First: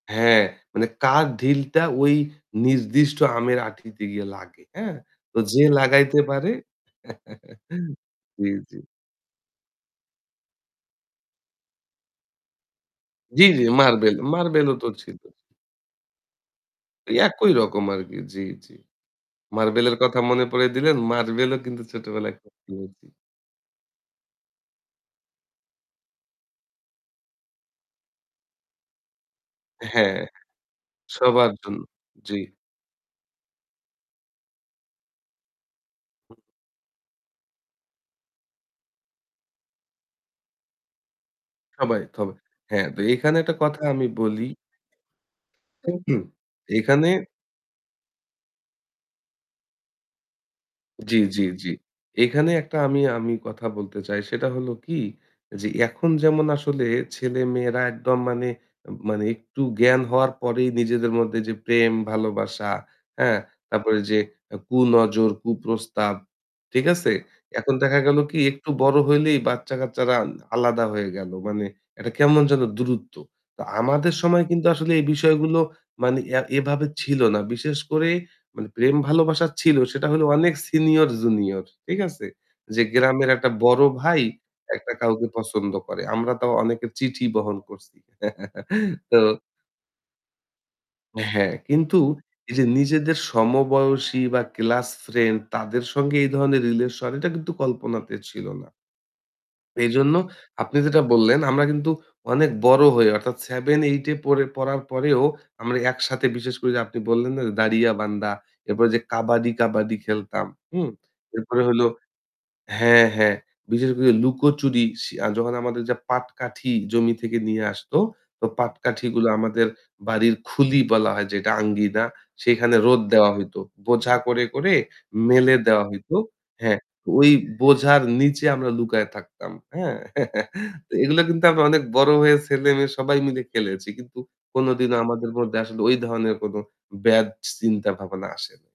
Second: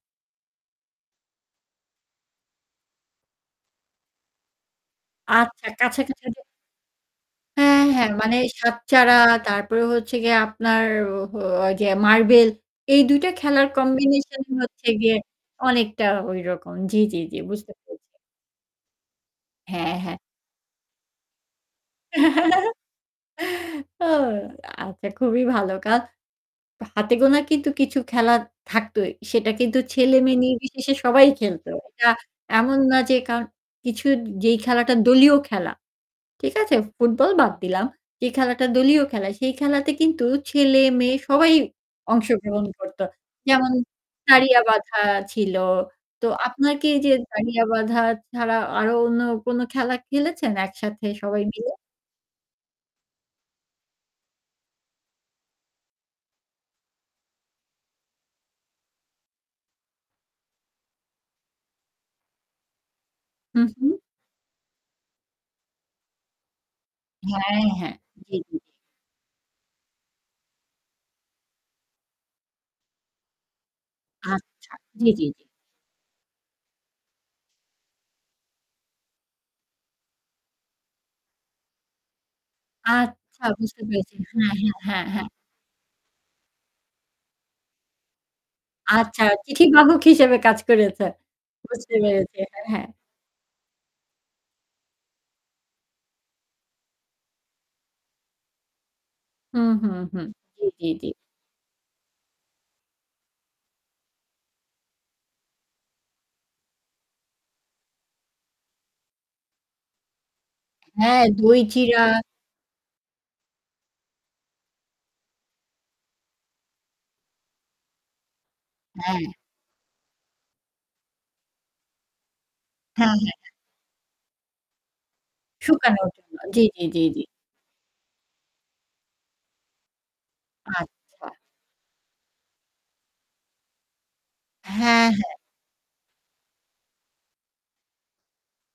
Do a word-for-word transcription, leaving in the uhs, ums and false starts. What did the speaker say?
হ্যাঁ, মানে কার ঢিলটা ওই নির্দিষ্ট আমের আঁটিতে গিয়ে লাগে। হ্যাঁ? তো যে আচ্ছা। লাগাইতে কাছাকাছি যে পারে হ্যাঁ, হ্যাঁ। মানে জি, জি। সাত-চাড়া, তারপরে হচ্ছে গিয়ে আপনার ও হো ওই যে মার্বেল, এই দুই টা জি, জি। খেলার মার্বেল, কম্বিনেশনই মার্বেলও তো হচ্ছে গিয়ে ছিল। অনেকটা ওইরকম। জি, ওই জি, জি। একই বুঝতে রকম পেরেছি। আরকি। জি, জি। হ্যাঁ, মার্বেলের হ্যাঁ। কথা মনে পড়িয়ে দিলেন। মার্বেলও কিন্তু ছোটবেলায় খেলেছি। ও আচ্ছা খুবই ভালো কাজ। হাতে গোনা কিন্তু কিছু খেলা থাকতোই। সেটা কিন্তু হ্যাঁ, হ্যাঁ। ছেলে-মেয়ে নির্বিশেষে সবাই সবার খেলতো। জন্য। এটা জি। এমন না যে কারণ কিছু যেই খেলাটা দলীয় খেলা, হুম। ঠিক আছে? ফুটবল বাদ দিলাম। যে খেলাটা দলীয় খেলা, সেই খেলাতে কিন্তু ছেলে, মেয়ে সবাই সবাই থবে অংশগ্রহণ হ্যাঁ, করত। তো এখানে একটা যেমন, কথা আমি বলি দাড়িয়াবাঁধা ছিল। হুম, হুম। তো আপনার কি এই এখানে যে দাড়িয়াবাঁধা ছাড়া আরও অন্য কোনো খেলা খেলেছেন একসাথে জি, সবাই জি, জি। মিলে? এখানে একটা আমি, আমি কথা বলতে চাই। সেটা হলো কী, যে এখন যেমন আসলে ছেলে-মেয়েরা একদম মানে, মানে একটু জ্ঞান হওয়ার পরেই নিজেদের মধ্যে যে প্রেম-ভালোবাসা, হ্যাঁ? হুম, হু। তারপরে যে আ কুনজর, কুপ্রস্তাব, ঠিক আছে? হ্যাঁ, এখন হ্যাঁ। দেখা গেল জি, কী জি, জি। একটু বড় হইলেই বাচ্চা-কাচ্চারা আলাদা হয়ে গেল। মানে একটা কেমন যেন দূরত্ব। তো আমাদের সময় কিন্তু আচ্ছা। আসলে এই জি, জি, জি। বিষয়গুলো মানে এ এভাবে ছিল না। বিশেষ করে মানে প্রেম-ভালোবাসা ছিল সেটা হলো অনেক সিনিয়র-জুনিয়র। ঠিক আছে? যে গ্রামের আচ্ছা। একটা বুঝতে বড় পেরেছি। ভাই হ্যাঁ, হ্যাঁ, একটা হ্যাঁ, কাউকে হ্যাঁ। পছন্দ করে। আমরা তাও অনেকের চিঠি বহন করছি। তো আচ্ছা। চিঠি বাহক হিসেবে কাজ করেছেন। হ্যাঁ, বুঝতে কিন্তু পেরেছি। এই হ্যাঁ, যে হ্যাঁ। নিজেদের সমবয়সী বা ক্লাস ফ্রেন্ড তাদের সঙ্গে এই ধরনের রিলেশন, এটা কিন্তু কল্পনাতে ছিল না। হুম, হুম, এজন্য হুম। জি, আপনি জি, যেটা জি। বললেন, আমরা কিন্তু অনেক বড় হয়ে, অর্থাৎ seven-eight এ পড়ে পড়ার পরেও আমরা একসাথে বিশেষ করে যে আপনি বললেন না যে, "দাড়িয়াবান্ধা।" এরপরে ওইযে কাবাডি, কাবাডি খেলতাম। হুম? হ্যাঁ, এরপরে হলো দই-চিড়া। হ্যাঁ, হ্যাঁ। বিশেষ করে লুকোচুরি শি আ যখন আমাদের ওইযে পাটকাঠি জমি থেকে নিয়ে আসত, তো পাটকাঠিগুলা হ্যাঁ। আমাদের বাড়ির খুলি বলা হয় যেটা আঙ্গিনা, সেইখানে রোদ হ্যাঁ, দেওয়া হ্যাঁ। হইত। বোঝা করে, করে মেলে দেওয়া শুকানোর হইত। জন্য। জি, হ্যাঁ, জি, জি, জি। ওই বোঝার নিচে আমরা লুকায় থাকতাম। হ্যাঁ? তো এগুলা আচ্ছা। কিন্তু আমরা অনেক বড় হয়ে ছেলে-মেয়ে সবাই মিলে খেলেছি। কিন্তু কোনোদিনও হ্যাঁ, আমাদের হ্যাঁ। মধ্যে আসলে ওই ধরনের কোনো ব্যাড চিন্তা-ভাবনা আসে নাই।